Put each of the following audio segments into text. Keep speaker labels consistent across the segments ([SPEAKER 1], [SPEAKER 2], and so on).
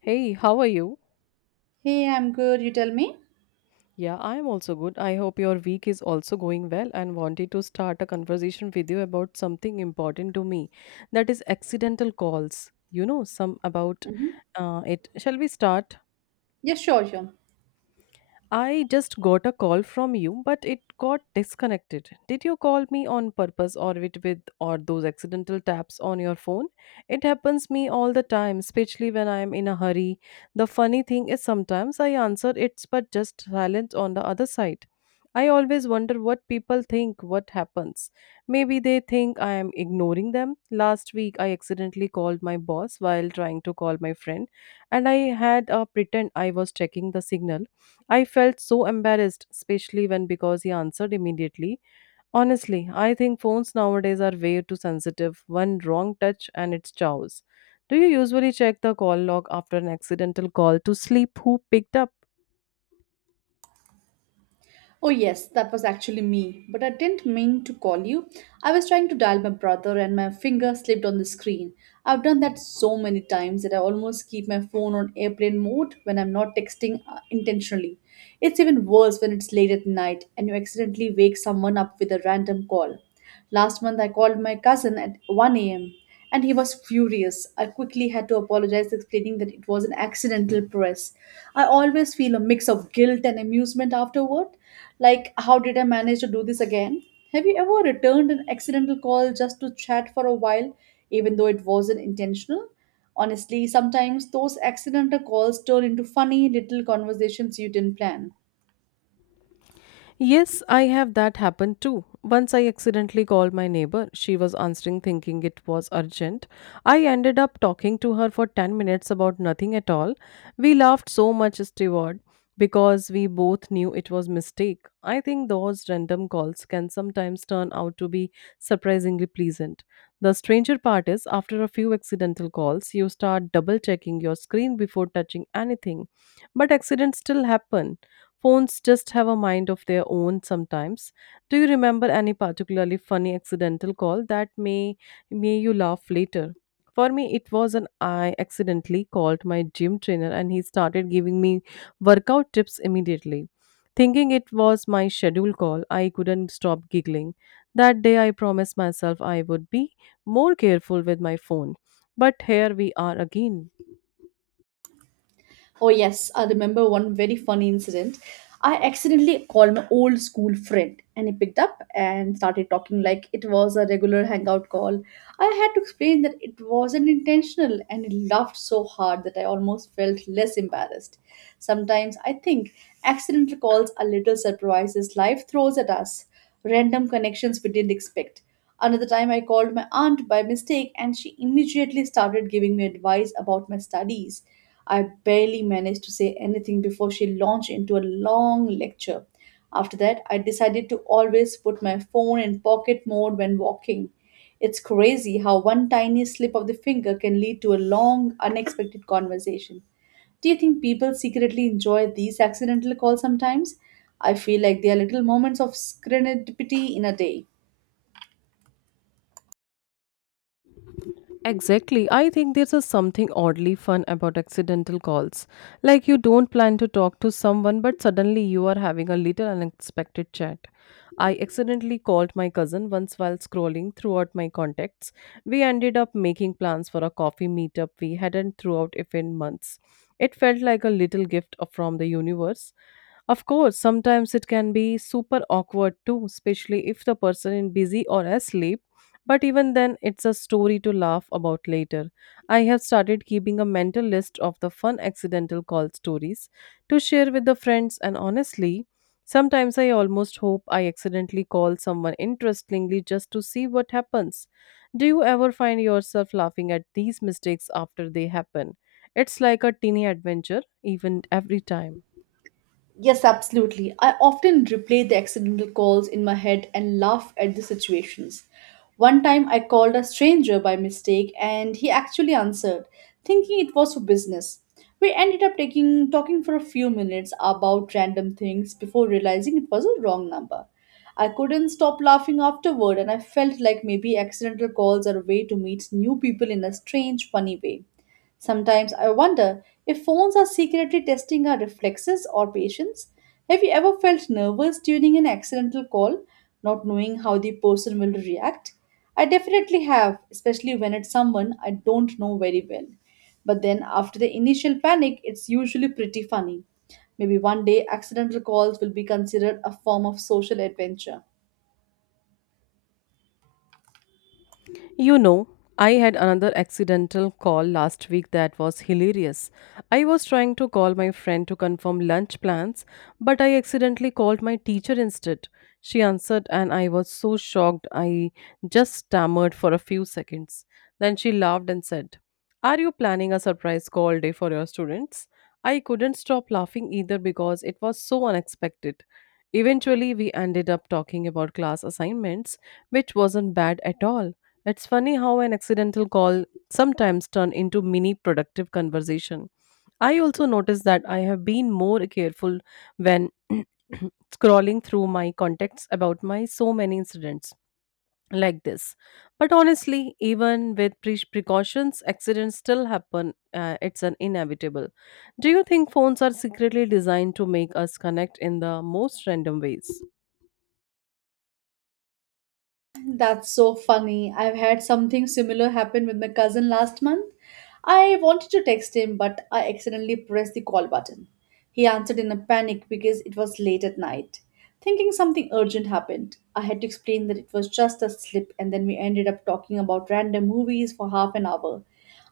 [SPEAKER 1] Hey, how are you?
[SPEAKER 2] Hey, I'm good. You tell me?
[SPEAKER 1] Yeah, I'm also good. I hope your week is also going well and wanted to start a conversation with you about something important to me that is accidental calls. You know, some about
[SPEAKER 2] Mm-hmm.
[SPEAKER 1] it. Shall we start?
[SPEAKER 2] Yes, sure, sure.
[SPEAKER 1] I just got a call from you, but it got disconnected. Did you call me on purpose or with or those accidental taps on your phone? It happens me all the time, especially when I am in a hurry. The funny thing is sometimes I answer it's but just silence on the other side. I always wonder what people think, what happens. Maybe they think I am ignoring them. Last week I accidentally called my boss while trying to call my friend and I had a pretend I was checking the signal. I felt so embarrassed, especially when because he answered immediately. Honestly, I think phones nowadays are way too sensitive. One wrong touch and it's chows. Do you usually check the call log after an accidental call to sleep who picked up?
[SPEAKER 2] Oh, yes, that was actually me, but I didn't mean to call you. I was trying to dial my brother and my finger slipped on the screen. I've done that so many times that I almost keep my phone on airplane mode when I'm not texting intentionally. It's even worse when it's late at night and you accidentally wake someone up with a random call. Last month, I called my cousin at 1 a.m. and he was furious. I quickly had to apologize, explaining that it was an accidental press. I always feel a mix of guilt and amusement afterward. Like, how did I manage to do this again? Have you ever returned an accidental call just to chat for a while, even though it wasn't intentional? Honestly, sometimes those accidental calls turn into funny little conversations you didn't plan.
[SPEAKER 1] Yes, I have that happen too. Once I accidentally called my neighbor. She was answering thinking it was urgent. I ended up talking to her for 10 minutes about nothing at all. We laughed so much, Steward, because we both knew it was mistake. I think those random calls can sometimes turn out to be surprisingly pleasant. The stranger part is after a few accidental calls, you start double checking your screen before touching anything. But accidents still happen. Phones just have a mind of their own sometimes. Do you remember any particularly funny accidental call that may made you laugh later? For me, it was an I accidentally called my gym trainer and he started giving me workout tips immediately. Thinking it was my schedule call, I couldn't stop giggling. That day, I promised myself I would be more careful with my phone. But here we are again.
[SPEAKER 2] Oh, yes, I remember one very funny incident. I accidentally called an old school friend and he picked up and started talking like it was a regular hangout call. I had to explain that it wasn't intentional and he laughed so hard that I almost felt less embarrassed. Sometimes I think accidental calls are little surprises life throws at us, random connections we didn't expect. Another time, I called my aunt by mistake and she immediately started giving me advice about my studies. I barely managed to say anything before she launched into a long lecture. After that, I decided to always put my phone in pocket mode when walking. It's crazy how one tiny slip of the finger can lead to a long, unexpected conversation. Do you think people secretly enjoy these accidental calls sometimes? I feel like they are little moments of serendipity in a day.
[SPEAKER 1] Exactly. I think there's a something oddly fun about accidental calls. Like you don't plan to talk to someone, but suddenly you are having a little unexpected chat. I accidentally called my cousin once while scrolling throughout my contacts. We ended up making plans for a coffee meetup we hadn't throughout if in months. It felt like a little gift of- from the universe. Of course, sometimes it can be super awkward too, especially if the person is busy or asleep, but even then, it's a story to laugh about later. I have started keeping a mental list of the fun accidental call stories to share with the friends, and honestly, sometimes I almost hope I accidentally call someone interestingly just to see what happens. Do you ever find yourself laughing at these mistakes after they happen? It's like a teeny adventure, even every time.
[SPEAKER 2] Yes, absolutely. I often replay the accidental calls in my head and laugh at the situations. One time I called a stranger by mistake and he actually answered, thinking it was for business. We ended up taking talking for a few minutes about random things before realizing it was a wrong number. I couldn't stop laughing afterward and I felt like maybe accidental calls are a way to meet new people in a strange, funny way. Sometimes I wonder if phones are secretly testing our reflexes or patience. Have you ever felt nervous during an accidental call, not knowing how the person will react? I definitely have, especially when it's someone I don't know very well. But then after the initial panic, it's usually pretty funny. Maybe one day accidental calls will be considered a form of social adventure.
[SPEAKER 1] You know, I had another accidental call last week that was hilarious. I was trying to call my friend to confirm lunch plans, but I accidentally called my teacher instead. She answered, and I was so shocked I just stammered for a few seconds. Then she laughed and said, "Are you planning a surprise call day for your students?" I couldn't stop laughing either because it was so unexpected. Eventually, we ended up talking about class assignments, which wasn't bad at all. It's funny how an accidental call sometimes turn into mini productive conversation. I also noticed that I have been more careful when scrolling through my contacts about my so many incidents like this, but honestly even with precautions accidents still happen. It's an inevitable. Do you think phones are secretly designed to make us connect in the most random ways?
[SPEAKER 2] That's so funny. I've had something similar happen with my cousin last month. I wanted to text him, but I accidentally pressed the call button. He answered in a panic because it was late at night. Thinking something urgent happened, I had to explain that it was just a slip, and then we ended up talking about random movies for half an hour.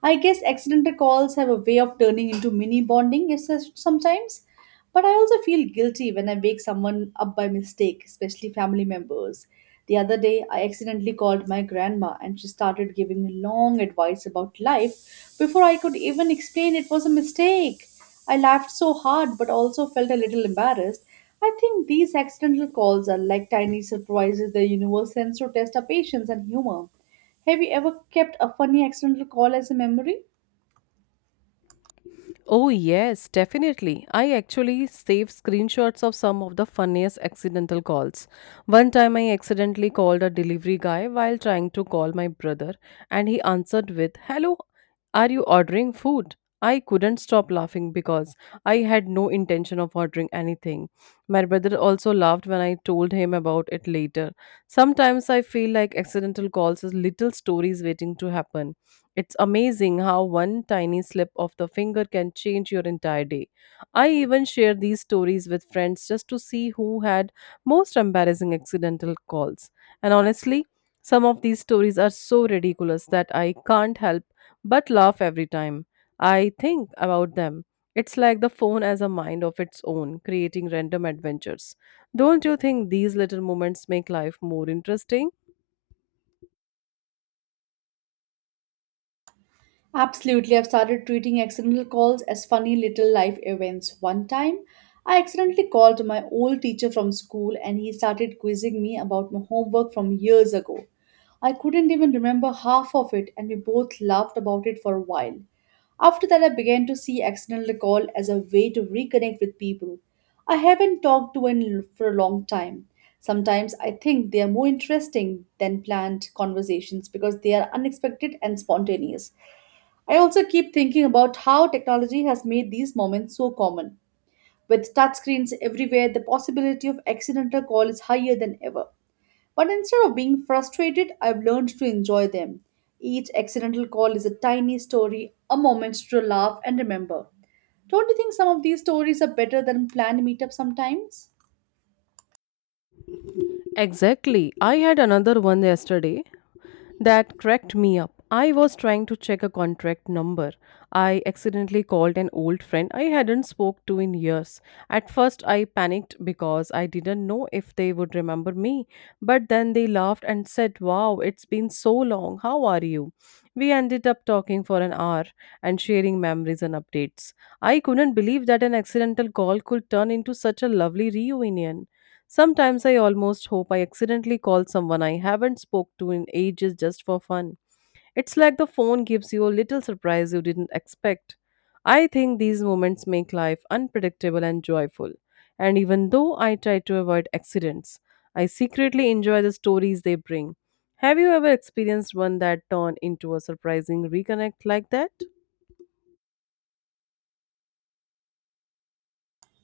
[SPEAKER 2] I guess accidental calls have a way of turning into mini bonding sometimes. But I also feel guilty when I wake someone up by mistake, especially family members. The other day, I accidentally called my grandma and she started giving me long advice about life before I could even explain it was a mistake. I laughed so hard but also felt a little embarrassed. I think these accidental calls are like tiny surprises the universe sends to test our patience and humor. Have you ever kept a funny accidental call as a memory?
[SPEAKER 1] Oh, yes, definitely. I actually saved screenshots of some of the funniest accidental calls. One time I accidentally called a delivery guy while trying to call my brother, and he answered with, "Hello, are you ordering food?" I couldn't stop laughing because I had no intention of ordering anything. My brother also laughed when I told him about it later. Sometimes I feel like accidental calls is little stories waiting to happen. It's amazing how one tiny slip of the finger can change your entire day. I even share these stories with friends just to see who had most embarrassing accidental calls. And honestly, some of these stories are so ridiculous that I can't help but laugh every time I think about them. It's like the phone has a mind of its own, creating random adventures. Don't you think these little moments make life more interesting?
[SPEAKER 2] Absolutely, I've started treating accidental calls as funny little life events. One time, I accidentally called my old teacher from school and he started quizzing me about my homework from years ago. I couldn't even remember half of it and we both laughed about it for a while. After that, I began to see accidental call as a way to reconnect with people I haven't talked to in for a long time. Sometimes I think they are more interesting than planned conversations because they are unexpected and spontaneous. I also keep thinking about how technology has made these moments so common. With touchscreens everywhere, the possibility of accidental call is higher than ever. But instead of being frustrated, I've learned to enjoy them. Each accidental call is a tiny story, a moment to laugh and remember. Don't you think some of these stories are better than planned meetups sometimes?
[SPEAKER 1] Exactly. I had another one yesterday. That cracked me up. I was trying to check a contract number. I accidentally called an old friend I hadn't spoke to in years. At first I panicked because I didn't know if they would remember me, but then they laughed and said, "Wow, it's been so long. How are you?" We ended up talking for an hour and sharing memories and updates. I couldn't believe that an accidental call could turn into such a lovely reunion. Sometimes I almost hope I accidentally call someone I haven't spoke to in ages just for fun. It's like the phone gives you a little surprise you didn't expect. I think these moments make life unpredictable and joyful. And even though I try to avoid accidents, I secretly enjoy the stories they bring. Have you ever experienced one that turned into a surprising reconnect like that?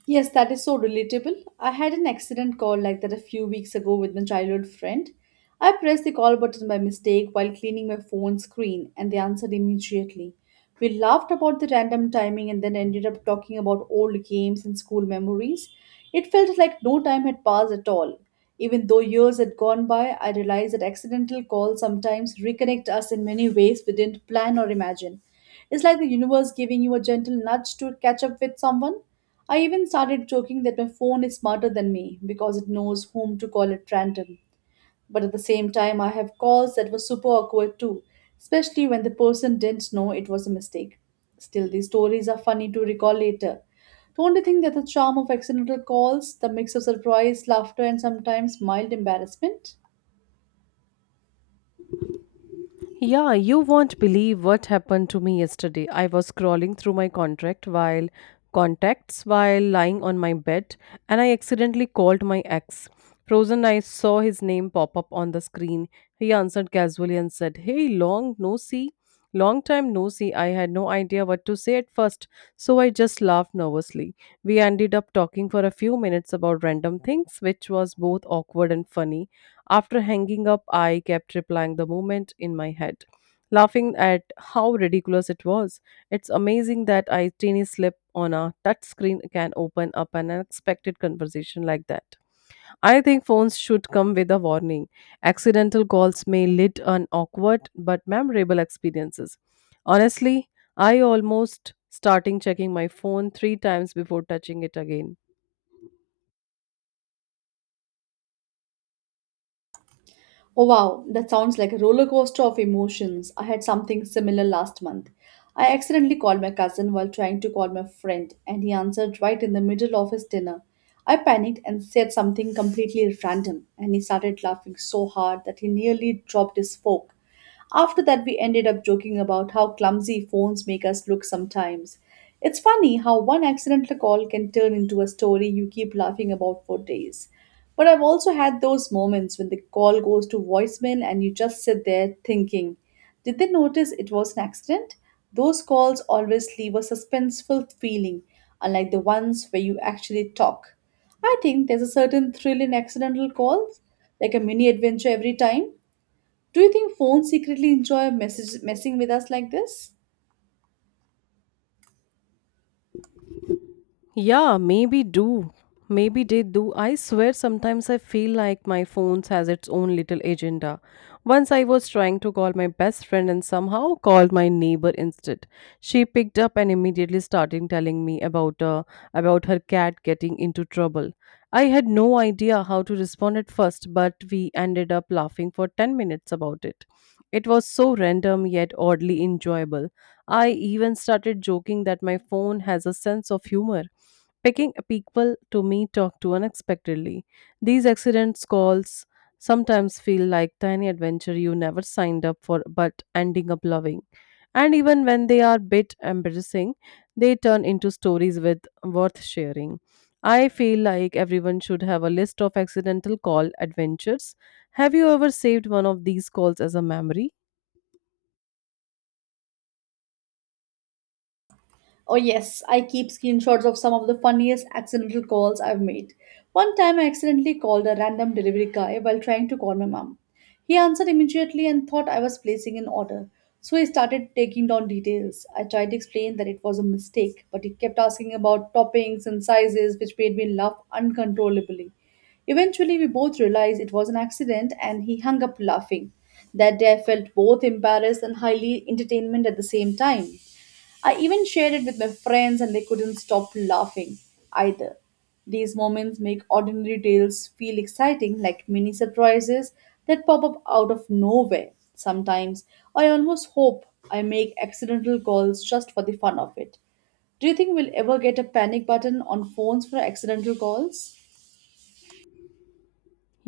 [SPEAKER 2] Yes, that is so relatable. I had an accident call like that a few weeks ago with my childhood friend. I pressed the call button by mistake while cleaning my phone screen and they answered immediately. We laughed about the random timing and then ended up talking about old games and school memories. It felt like no time had passed at all. Even though years had gone by, I realized that accidental calls sometimes reconnect us in many ways we didn't plan or imagine. It's like the universe giving you a gentle nudge to catch up with someone. I even started joking that my phone is smarter than me because it knows whom to call at random. But at the same time, I have calls that were super awkward too, especially when the person didn't know it was a mistake. Still, these stories are funny to recall later. Don't you think that the charm of accidental calls, the mix of surprise, laughter, and sometimes mild embarrassment?
[SPEAKER 1] Yeah, you won't believe what happened to me yesterday. I was scrolling through my contract while contacts while lying on my bed, and I accidentally called my ex. Frozen, I saw his name pop up on the screen. He answered casually and said, "Hey, Long time no see." I had no idea what to say at first, so I just laughed nervously. We ended up talking for a few minutes about random things, which was both awkward and funny. After hanging up, I kept replying the moment in my head, laughing at how ridiculous it was. It's amazing that a tiny slip on a touchscreen can open up an unexpected conversation like that. I think phones should come with a warning. Accidental calls may lead an awkward but memorable experiences. Honestly, I almost starting checking my phone 3 times before touching it again.
[SPEAKER 2] Oh wow, that sounds like a roller coaster of emotions. I had something similar last month. I accidentally called my cousin while trying to call my friend, and he answered right in the middle of his dinner. I panicked and said something completely random, and he started laughing so hard that he nearly dropped his fork. After that, we ended up joking about how clumsy phones make us look sometimes. It's funny how one accidental call can turn into a story you keep laughing about for days. But I've also had those moments when the call goes to voicemail and you just sit there thinking, did they notice it was an accident? Those calls always leave a suspenseful feeling, unlike the ones where you actually talk. I think there's a certain thrill in accidental calls, like a mini adventure every time. Do you think phones secretly enjoy messing with us like this?
[SPEAKER 1] Yeah, maybe do. Maybe they do. I swear sometimes I feel like my phone has its own little agenda. Once I was trying to call my best friend and somehow called my neighbor instead. She picked up and immediately started telling me about her cat getting into trouble. I had no idea how to respond at first, but we ended up laughing for 10 minutes about it. It was so random yet oddly enjoyable. I even started joking that my phone has a sense of humor picking people to me talk to unexpectedly. These accidents calls sometimes feel like tiny adventure you never signed up for but ending up loving. And even when they are a bit embarrassing, they turn into stories with worth sharing. I feel like everyone should have a list of accidental call adventures. Have you ever saved one of these calls as a memory?
[SPEAKER 2] Oh, yes, I keep screenshots of some of the funniest accidental calls I've made. One time I accidentally called a random delivery guy while trying to call my mom. He answered immediately and thought I was placing an order, so he started taking down details. I tried to explain that it was a mistake, but he kept asking about toppings and sizes, which made me laugh uncontrollably. Eventually, we both realized it was an accident and he hung up laughing. That day, I felt both embarrassed and highly entertainment at the same time. I even shared it with my friends, and they couldn't stop laughing either. These moments make ordinary tales feel exciting, like mini surprises that pop up out of nowhere. Sometimes I almost hope I make accidental calls just for the fun of it. Do you think we'll ever get a panic button on phones for accidental calls?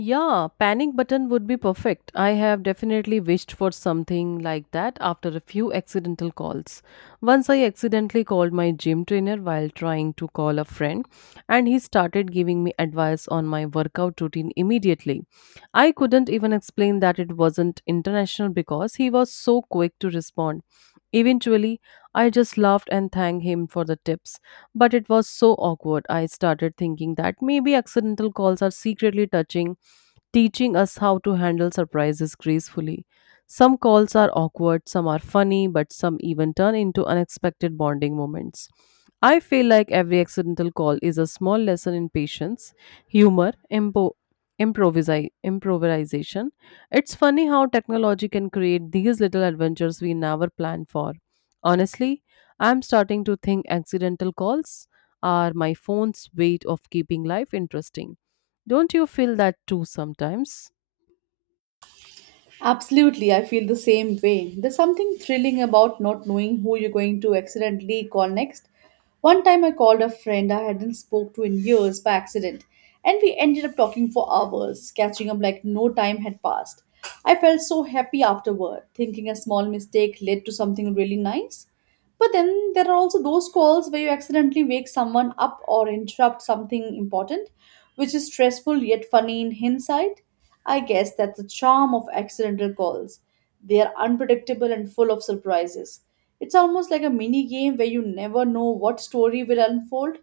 [SPEAKER 1] Yeah, panic button would be perfect. I have definitely wished for something like that after a few accidental calls. Once I accidentally called my gym trainer while trying to call a friend, and he started giving me advice on my workout routine immediately. I couldn't even explain that it wasn't international because he was so quick to respond. Eventually, I just laughed and thanked him for the tips, but it was so awkward. I started thinking that maybe accidental calls are secretly touching, teaching us how to handle surprises gracefully. Some calls are awkward, some are funny, but some even turn into unexpected bonding moments. I feel like every accidental call is a small lesson in patience, humor, improvisation. It's funny how technology can create these little adventures we never planned for. Honestly, I'm starting to think accidental calls are my phone's way of keeping life interesting. Don't you feel that too sometimes?
[SPEAKER 2] Absolutely, I feel the same way. There's something thrilling about not knowing who you're going to accidentally call next. One time I called a friend I hadn't spoke to in years by accident, and we ended up talking for hours, catching up like no time had passed. I felt so happy afterward, thinking a small mistake led to something really nice. But then there are also those calls where you accidentally wake someone up or interrupt something important, which is stressful yet funny in hindsight. I guess that's the charm of accidental calls. They are unpredictable and full of surprises. It's almost like a mini game where you never know what story will unfold,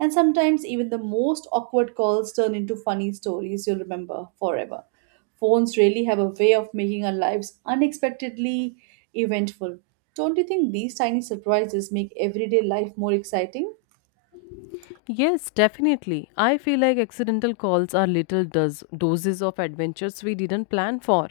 [SPEAKER 2] and sometimes even the most awkward calls turn into funny stories you'll remember forever. Phones really have a way of making our lives unexpectedly eventful. Don't you think these tiny surprises make everyday life more exciting?
[SPEAKER 1] Yes, definitely. I feel like accidental calls are little does doses of adventures we didn't plan for.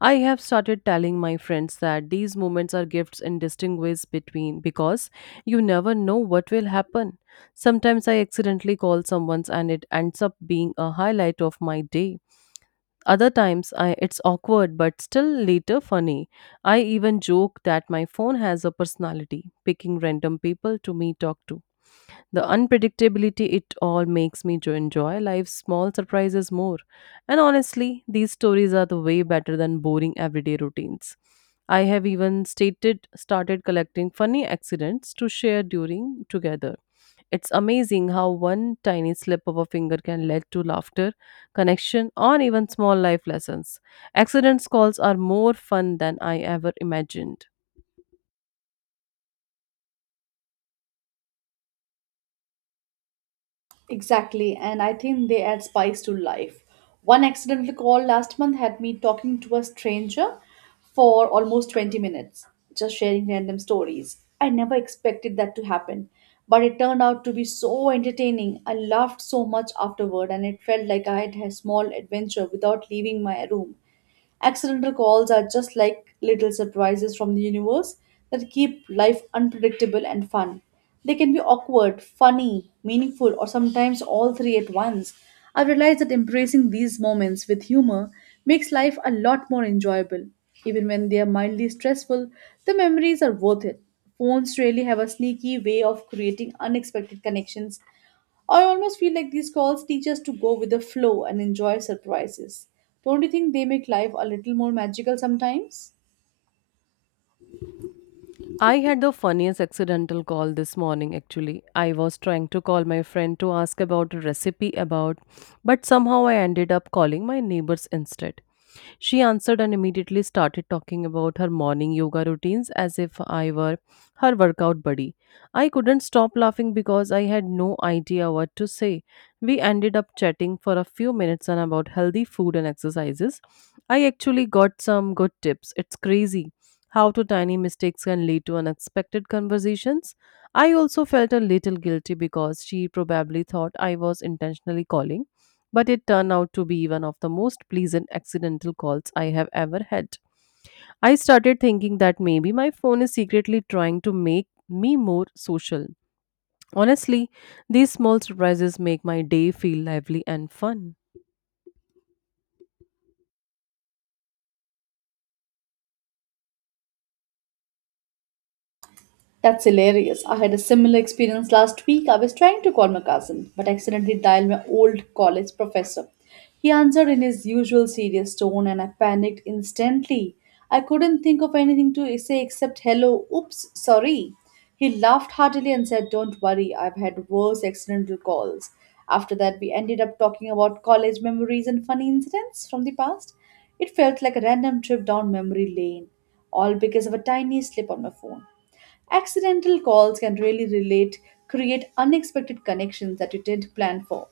[SPEAKER 1] I have started telling my friends that these moments are gifts in distinct ways between because you never know what will happen. Sometimes I accidentally call someone's and it ends up being a highlight of my day. Other times I it's awkward but still later funny. I even joke that my phone has a personality, picking random people to me talk to. The unpredictability it all makes me to enjoy life's small surprises more. And honestly, these stories are the way better than boring everyday routines. I have even stated started collecting funny accidents to share during together. It's amazing how one tiny slip of a finger can lead to laughter, connection, or even small life lessons. Accidents calls are more fun than I ever imagined.
[SPEAKER 2] Exactly, and I think they add spice to life. One accidental call last month had me talking to a stranger for almost 20 minutes, just sharing random stories. I never expected that to happen, but it turned out to be so entertaining. I laughed so much afterward, and it felt like I had a small adventure without leaving my room. Accidental calls are just like little surprises from the universe that keep life unpredictable and fun. They can be awkward, funny, meaningful, or sometimes all three at once. I've realized that embracing these moments with humor makes life a lot more enjoyable. Even when they are mildly stressful, the memories are worth it. Phones really have a sneaky way of creating unexpected connections. I almost feel like these calls teach us to go with the flow and enjoy surprises. Don't you think they make life a little more magical sometimes?
[SPEAKER 1] I had the funniest accidental call this morning actually. I was trying to call my friend to ask about a recipe about but somehow I ended up calling my neighbors instead. She answered and immediately started talking about her morning yoga routines as if I were her workout buddy. I couldn't stop laughing because I had no idea what to say. We ended up chatting for a few minutes on about healthy food and exercises. I actually got some good tips. It's crazy how to tiny mistakes can lead to unexpected conversations. I also felt a little guilty because she probably thought I was intentionally calling but it turned out to be one of the most pleasant accidental calls I have ever had. I started thinking that maybe my phone is secretly trying to make me more social. Honestly, these small surprises make my day feel lively and fun.
[SPEAKER 2] That's hilarious. I had a similar experience last week. I was trying to call my cousin, but accidentally dialed my old college professor. He answered in his usual serious tone, and I panicked instantly. I couldn't think of anything to say except hello, oops, sorry. He laughed heartily and said, "Don't worry, I've had worse accidental calls." After that, we ended up talking about college memories and funny incidents from the past. It felt like a random trip down memory lane, all because of a tiny slip on my phone. Accidental calls can really relate, create unexpected connections that you didn't plan for.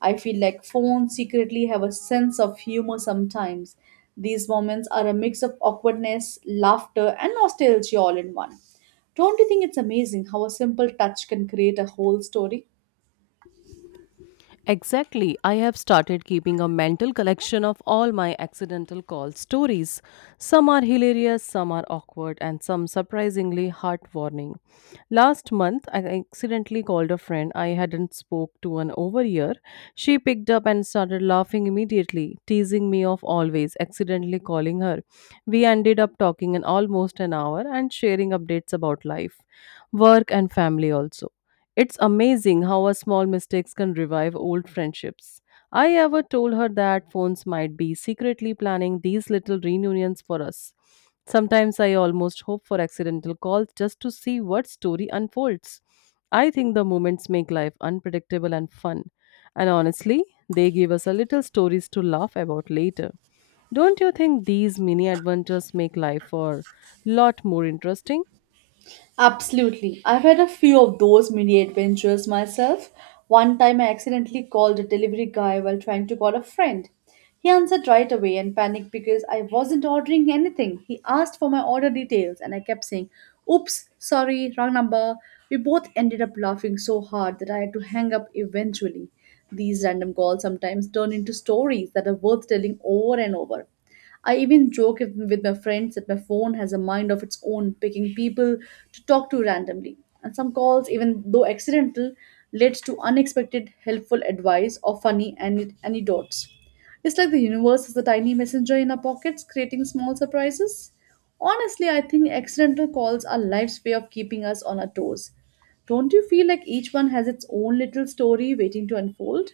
[SPEAKER 2] I feel like phones secretly have a sense of humor sometimes. These moments are a mix of awkwardness, laughter, and nostalgia all in one. Don't you think it's amazing how a simple touch can create a whole story?
[SPEAKER 1] Exactly. I have started keeping a mental collection of all my accidental call stories. Some are hilarious, some are awkward, and some surprisingly heartwarming. Last month, I accidentally called a friend I hadn't spoke to an over year. She picked up and started laughing immediately, teasing me of always accidentally calling her. We ended up talking in almost an hour and sharing updates about life, work, and family also. It's amazing how a small mistakes can revive old friendships. I ever told her that phones might be secretly planning these little reunions for us. Sometimes I almost hope for accidental calls just to see what story unfolds. I think the moments make life unpredictable and fun. And honestly, they give us a little stories to laugh about later. Don't you think these mini adventures make life a lot more interesting?
[SPEAKER 2] Absolutely. I've had a few of those mini adventures myself. One time I accidentally called a delivery guy while trying to call a friend. He answered right away and panicked because I wasn't ordering anything. He asked for my order details and I kept saying, "Oops, sorry, wrong number." We both ended up laughing so hard that I had to hang up eventually. These random calls sometimes turn into stories that are worth telling over and over. I even joke with my friends that my phone has a mind of its own, picking people to talk to randomly. And some calls, even though accidental, led to unexpected helpful advice or funny anecdotes. It's like the universe is a tiny messenger in our pockets, creating small surprises. Honestly, I think accidental calls are life's way of keeping us on our toes. Don't you feel like each one has its own little story waiting to unfold?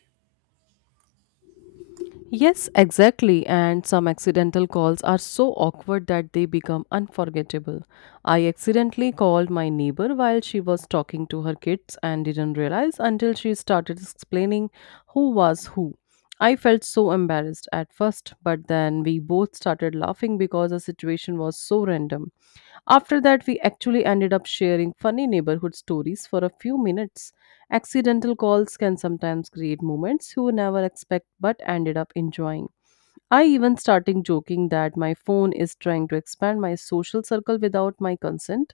[SPEAKER 1] Yes, exactly. And some accidental calls are so awkward that they become unforgettable. I accidentally called my neighbor while she was talking to her kids and didn't realize until she started explaining who was who. I felt so embarrassed at first, but then we both started laughing because the situation was so random. After that, we actually ended up sharing funny neighborhood stories for a few minutes. Accidental calls can sometimes create moments you never expect but ended up enjoying. I even started joking that my phone is trying to expand my social circle without my consent.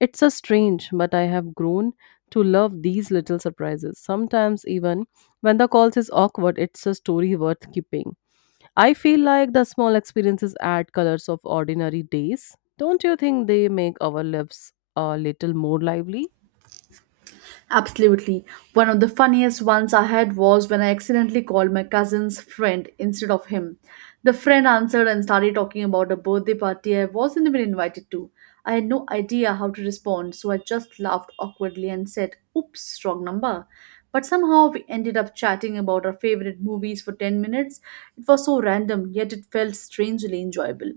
[SPEAKER 1] It's a strange, but I have grown to love these little surprises. Sometimes, even when the calls is awkward, it's a story worth keeping. I feel like the small experiences add colors of ordinary days. Don't you think they make our lives a little more lively?
[SPEAKER 2] Absolutely. One of the funniest ones I had was when I accidentally called my cousin's friend instead of him. The friend answered and started talking about a birthday party I wasn't even invited to. I had no idea how to respond, so I just laughed awkwardly and said, "Oops, wrong number." But somehow we ended up chatting about our favorite movies for 10 minutes. It was so random, yet it felt strangely enjoyable.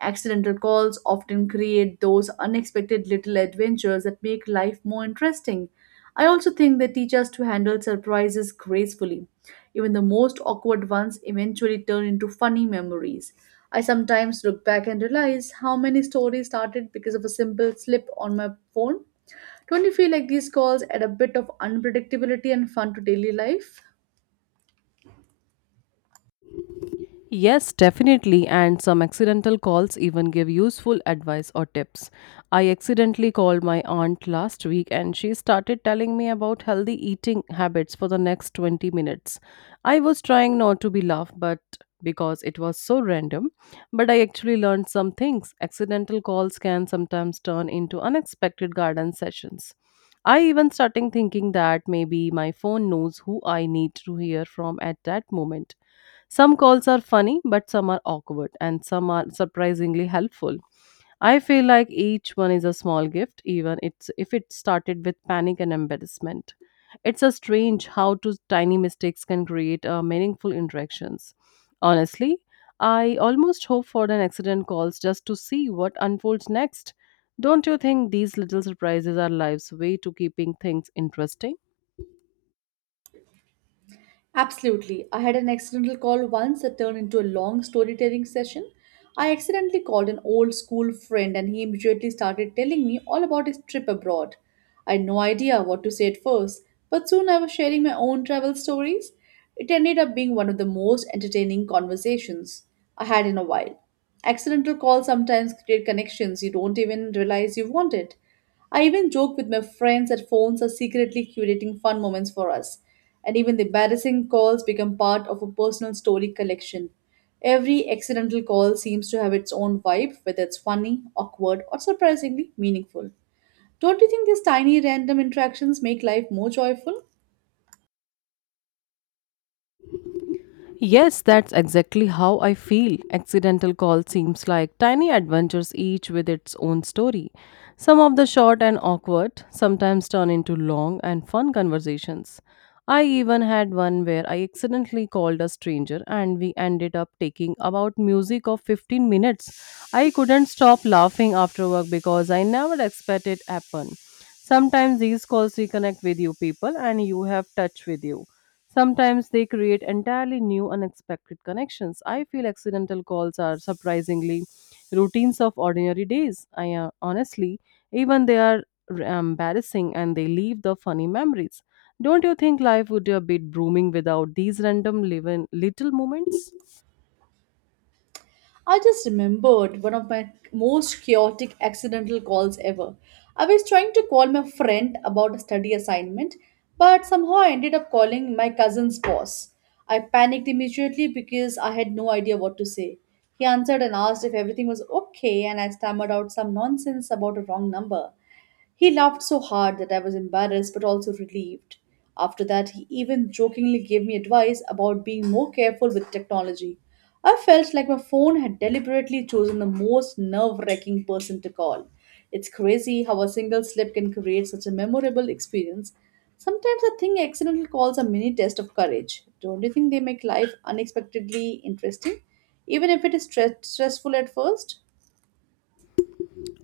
[SPEAKER 2] Accidental calls often create those unexpected little adventures that make life more interesting. I also think they teach us to handle surprises gracefully. Even the most awkward ones eventually turn into funny memories. I sometimes look back and realize how many stories started because of a simple slip on my phone. Don't you feel like these calls add a bit of unpredictability and fun to daily life?
[SPEAKER 1] Yes, definitely. And some accidental calls even give useful advice or tips. I accidentally called my aunt last week and she started telling me about healthy eating habits for the next 20 minutes. I was trying not to be laugh, but because it was so random, but I actually learned some things. Accidental calls can sometimes turn into unexpected garden sessions. I even starting thinking that maybe my phone knows who I need to hear from at that moment. Some calls are funny, but some are awkward, and some are surprisingly helpful. I feel like each one is a small gift, even it's, if it started with panic and embarrassment. It's a strange how two tiny mistakes can create meaningful interactions. Honestly, I almost hope for an accident calls just to see what unfolds next. Don't you think these little surprises are life's way to keeping things interesting?
[SPEAKER 2] Absolutely. I had an accidental call once that turned into a long storytelling session. I accidentally called an old school friend and he immediately started telling me all about his trip abroad. I had no idea what to say at first, but soon I was sharing my own travel stories. It ended up being one of the most entertaining conversations I had in a while. Accidental calls sometimes create connections you don't even realize you wanted. I even joke with my friends that phones are secretly curating fun moments for us, and even the embarrassing calls become part of a personal story collection. Every accidental call seems to have its own vibe, whether it's funny, awkward, or surprisingly meaningful. Don't you think these tiny random interactions make life more joyful?
[SPEAKER 1] Yes, that's exactly how I feel. Accidental Call seems like tiny adventures, each with its own story. Some of the short and awkward sometimes turn into long and fun conversations. I even had one where I accidentally called a stranger and we ended up taking about music of 15 minutes. I couldn't stop laughing after work because I never expected it happen. Sometimes these calls reconnect with you people and you have touch with you. Sometimes they create entirely new, unexpected connections. I feel accidental calls are surprisingly routines of ordinary days. I honestly, even they are embarrassing and they leave the funny memories. Don't you think life would be a bit booming without these random live little moments?
[SPEAKER 2] I just remembered one of my most chaotic accidental calls ever. I was trying to call my friend about a study assignment, but somehow I ended up calling my cousin's boss. I panicked immediately because I had no idea what to say. He answered and asked if everything was okay, and I stammered out some nonsense about a wrong number. He laughed so hard that I was embarrassed but also relieved. After that, he even jokingly gave me advice about being more careful with technology. I felt like my phone had deliberately chosen the most nerve wracking person to call. It's crazy how a single slip can create such a memorable experience. Sometimes I think accidental calls are mini test of courage. Don't you think they make life unexpectedly interesting, even if it is stressful at first?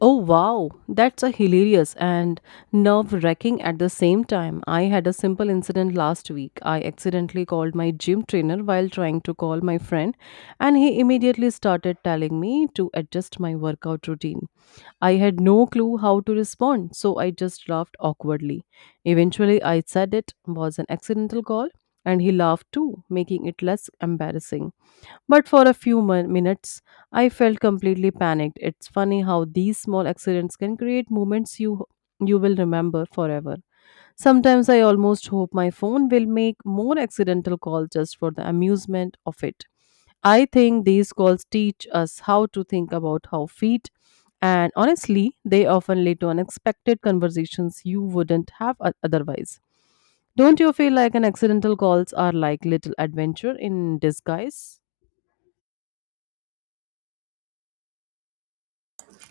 [SPEAKER 1] Oh wow, that's a hilarious and nerve-wracking at the same time. I had a simple incident last week. I accidentally called my gym trainer while trying to call my friend, and he immediately started telling me to adjust my workout routine. I had no clue how to respond, so I just laughed awkwardly. Eventually, I said it was an accidental call, and he laughed too, making it less embarrassing. But for a few minutes, I felt completely panicked. It's funny how these small accidents can create moments you will remember forever. Sometimes I almost hope my phone will make more accidental calls just for the amusement of it. I think these calls teach us how to think about how feet and honestly, they often lead to unexpected conversations you wouldn't have otherwise. Don't you feel like an accidental calls are like little adventure in disguise?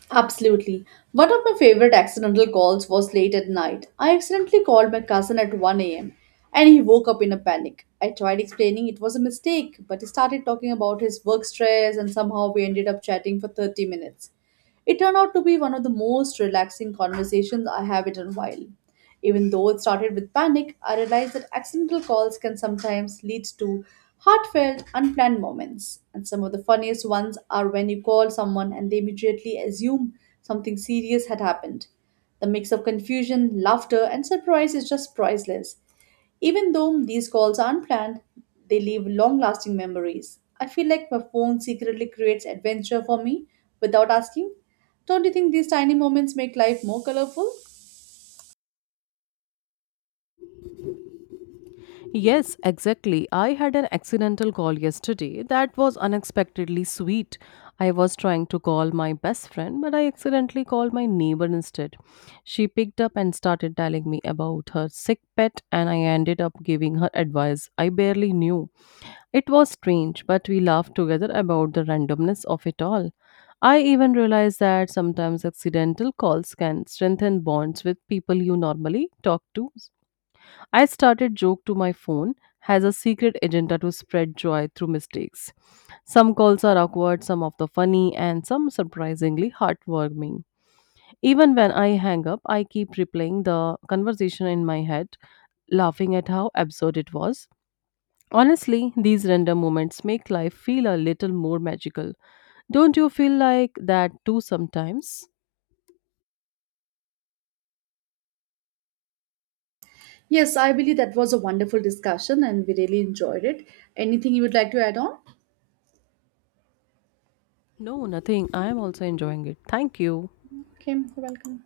[SPEAKER 2] Absolutely. One of my favorite accidental calls was late at night. I accidentally called my cousin at 1 a.m. and he woke up in a panic. I tried explaining it was a mistake, but he started talking about his work stress and somehow we ended up chatting for 30 minutes. It turned out to be one of the most relaxing conversations I have in a while. Even though it started with panic, I realized that accidental calls can sometimes lead to heartfelt, unplanned moments. And some of the funniest ones are when you call someone and they immediately assume something serious had happened. The mix of confusion, laughter, and surprise is just priceless. Even though these calls are unplanned, they leave long lasting memories. I feel like my phone secretly creates adventure for me without asking. Don't you think these tiny moments make life more colorful?
[SPEAKER 1] Yes, exactly. I had an accidental call yesterday that was unexpectedly sweet. I was trying to call my best friend, but I accidentally called my neighbor instead. She picked up and started telling me about her sick pet, and I ended up giving her advice I barely knew. It was strange, but we laughed together about the randomness of it all. I even realized that sometimes accidental calls can strengthen bonds with people you normally talk to. I started joke to my phone has a secret agenda to spread joy through mistakes. Some calls are awkward, some of the funny, and some surprisingly heartwarming. Even when I hang up, I keep replaying the conversation in my head, laughing at how absurd it was. Honestly, these random moments make life feel a little more magical. Don't you feel like that too sometimes?
[SPEAKER 2] Yes, I believe that was a wonderful discussion and we really enjoyed it. Anything you would like to add on?
[SPEAKER 1] No, nothing. I am also enjoying it. Thank you.
[SPEAKER 2] Okay, you're welcome.